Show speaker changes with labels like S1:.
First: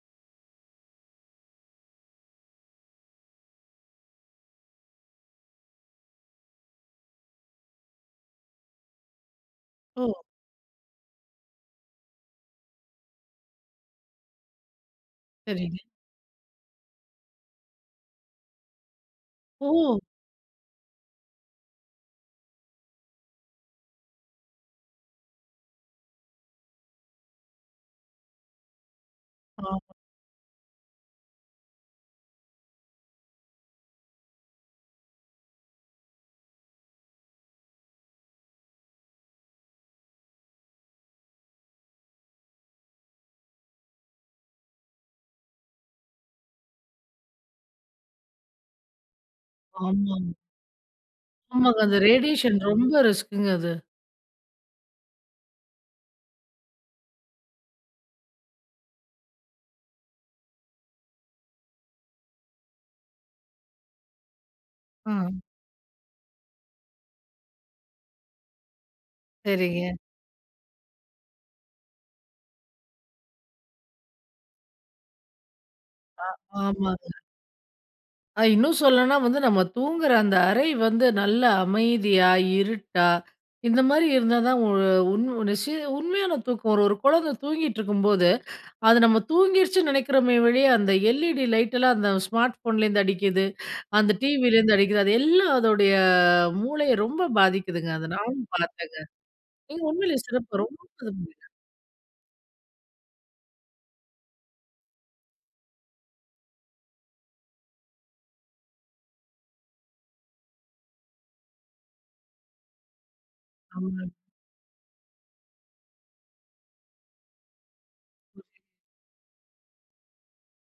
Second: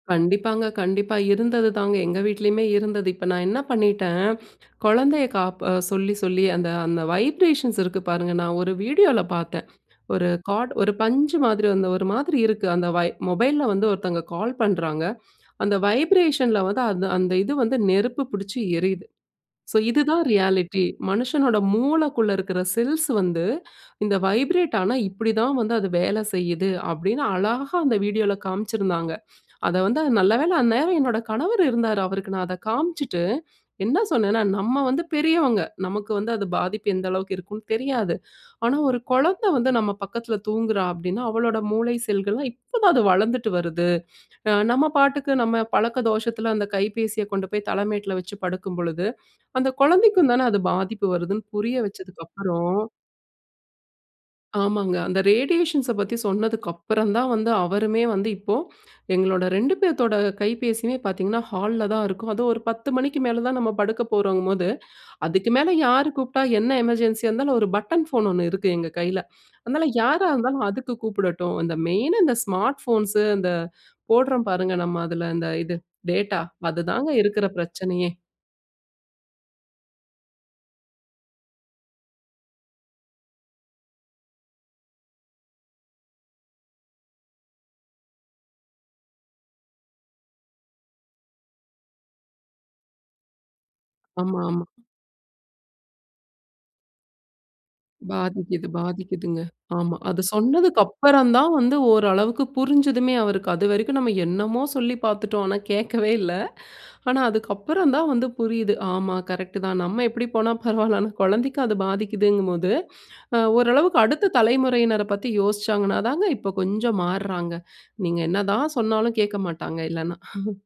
S1: கண்டிப்பாங்க, கண்டிப்பா. இருந்தது தாங்க எங்க வீட்லயுமே இருந்தது, இப்ப நான் என்ன பண்ணிட்டேன் குழந்தைய காப் சொல்லி, சொல்லி அந்த அந்த வைப்ரேஷன்ஸ் இருக்கு பாருங்க, நான் ஒரு வீடியோல பாத்தேன்,
S2: ஓ!
S1: ஒரு கார்ட், ஒரு பஞ்சு மாதிரி வந்து ஒரு மாதிரி இருக்கு, அந்த மொபைலில வந்து ஒருத்தவங்க கால் பண்ணுறாங்க, அந்த
S2: சரிங்க.
S1: வைப்ரேஷனில வந்து அந்த அந்த இது வந்து நெருப்பு பிடிச்சு எரியுது. ஸோ,
S2: ஓ!
S1: இதுதான் ரியாலிட்டி மனுஷனோட மூளக்குள்ள இருக்கிற செல்ஸ் வந்து இந்த வைப்ரேட் ஆனா, இப்படி தான் வந்து அது வேல செய்யுது அப்படினு அழகா அந்த வீடியோல காம்சிருந்தாங்க. அத
S2: ஆமா.
S1: வந்து நல்லவேளை அந்நேரம் என்னோட கணவர் இருந்தாரு, அவருக்கு நான் அதை காம்சிட்டு, என்ன சொன்னேன்னா, "நம்ம வந்து பெரியவங்க, நமக்கு வந்து அது பாதிப்பு எந்த அளவுக்கு இருக்குனு தெரியாது. ஆனா, ஒரு குழந்தை வந்து நம் பக்கத்தில தூங்குகிறாள் அப்படினா, அவளோட மூளை செல்கள் எல்லாம் இப்போ தான் அது வளர்ந்துட்டு வருது. அ நம்ம பாட்டுக்கு நம்ம பழக்க தோஷத்தில அந்த கைபேசியை கொண்டு போய் தலைமேட்டில வச்சு படுக்கும் பொழுது, அந்த
S2: ஆமா.
S1: குழந்தைக்கும் தானே அது பாதிப்பு வருதுன்னு" புரிய
S2: ஆமாங்க. அந்த
S1: வச்சதுக்கு
S2: ரேடியேஷன்
S1: அப்புறம்,
S2: ரொம்ப ரிஸ்க்ங்க அது.
S1: ஆமாங்க. அந்த ரேடியேஷன்ஸ பத்தி சொன்னதுக்கப்பறம், தான் வந்து அவருமே வந்து இப்போ, எங்களோட 2 பேத்தோட கைபேசியுமே பாத்தீங்கன்னா, ஹால்ல தான் இருக்கும். அதுவும் ஒரு 10 மணிக்கு மேல தான் நம்ம படுக்க போறங்கும்போது,
S2: ஆ.
S1: அதுக்கு மேல யார் கூப்பிட்டா என்ன எமர்ஜென்சியா இருந்தாலும், ஒரு பட்டன் ஃபோன் ஒண்ணு இருக்கு எங்க கையில, அதனால
S2: சரிங்க.
S1: யாரா இருந்தாலும் அதுக்கு கூப்பிடட்டும். அந்த மெயினா இந்த ஸ்மார்ட் போன்ஸ், அந்த போடுறோம் பாருங்க நம்ம அதில அந்த இது
S2: அ
S1: டேட்டா,
S2: ஆமாங்க.
S1: அதுதாங்க இருக்கிற பிரச்சனையே.
S2: அ இன்னும் சொல்லணுனா, வந்து நம்ம தூங்கிற அந்த அறை வந்து நல்ல அமைதியா, இருட்டா இந்த மாரி இருந்தா தான் உண் உ நசி உண்மையான தூக்கம் ஒரு ஒரு குழந்த தூங்கிட்டுருக்கும்போது, அது நம்ம தூங்கிடுச்சுன்னு நினைக்கிறோமே ஒழிய அந்த LED லைட்லாம் அந்த ஸ்மார்ட் ஃபோன்லேருந்து அடிக்கிது, அந்த
S1: ஆமா, ஆமா.
S2: TVலேருந்து அடிக்குது, அது எல்லாம் அதோடைய மூளைய ரொம்ப பாதிக்குதுங்க, அதை நானும்
S1: பாதிக்கிது,
S2: பார்த்தேங்க.
S1: பாதிக்கிதுங்க, ஆமா.
S2: உண்மையிலே
S1: அது
S2: சிறப்ப ரொம்ப
S1: சொன்னதுக்கு அப்புறம்
S2: [unintelligible]
S1: தான் வந்து ஓரளவிற்கு புரிஞ்சுதுமே அவருக்கு அதுவரைக்கும் நாம் என்னமோ சொல்லி பாத்துட்டோம், ஆனா கேட்கவே இல்ல. ஆனா, அதுக்கு அப்புறம் தான் வந்து புரியுது. ஆமா, கரெக்ட் தான். நம்ம எப்படி போனா பரவால்ல. ஆனா, குழந்தைக்கு அது பாதிக்கிதுகும்போது, அ ஓரளவுக்கு
S2: [unintelligible]
S1: அடுத்த தலைமுறையினரை பத்தி யோசிச்சாங்கனாதானங்க இப்ப கொஞ்சம் மாறுறாங்க. நீங்க என்ன தான் சொன்னாலும் கேட்க மாட்டாங்க இல்லனா.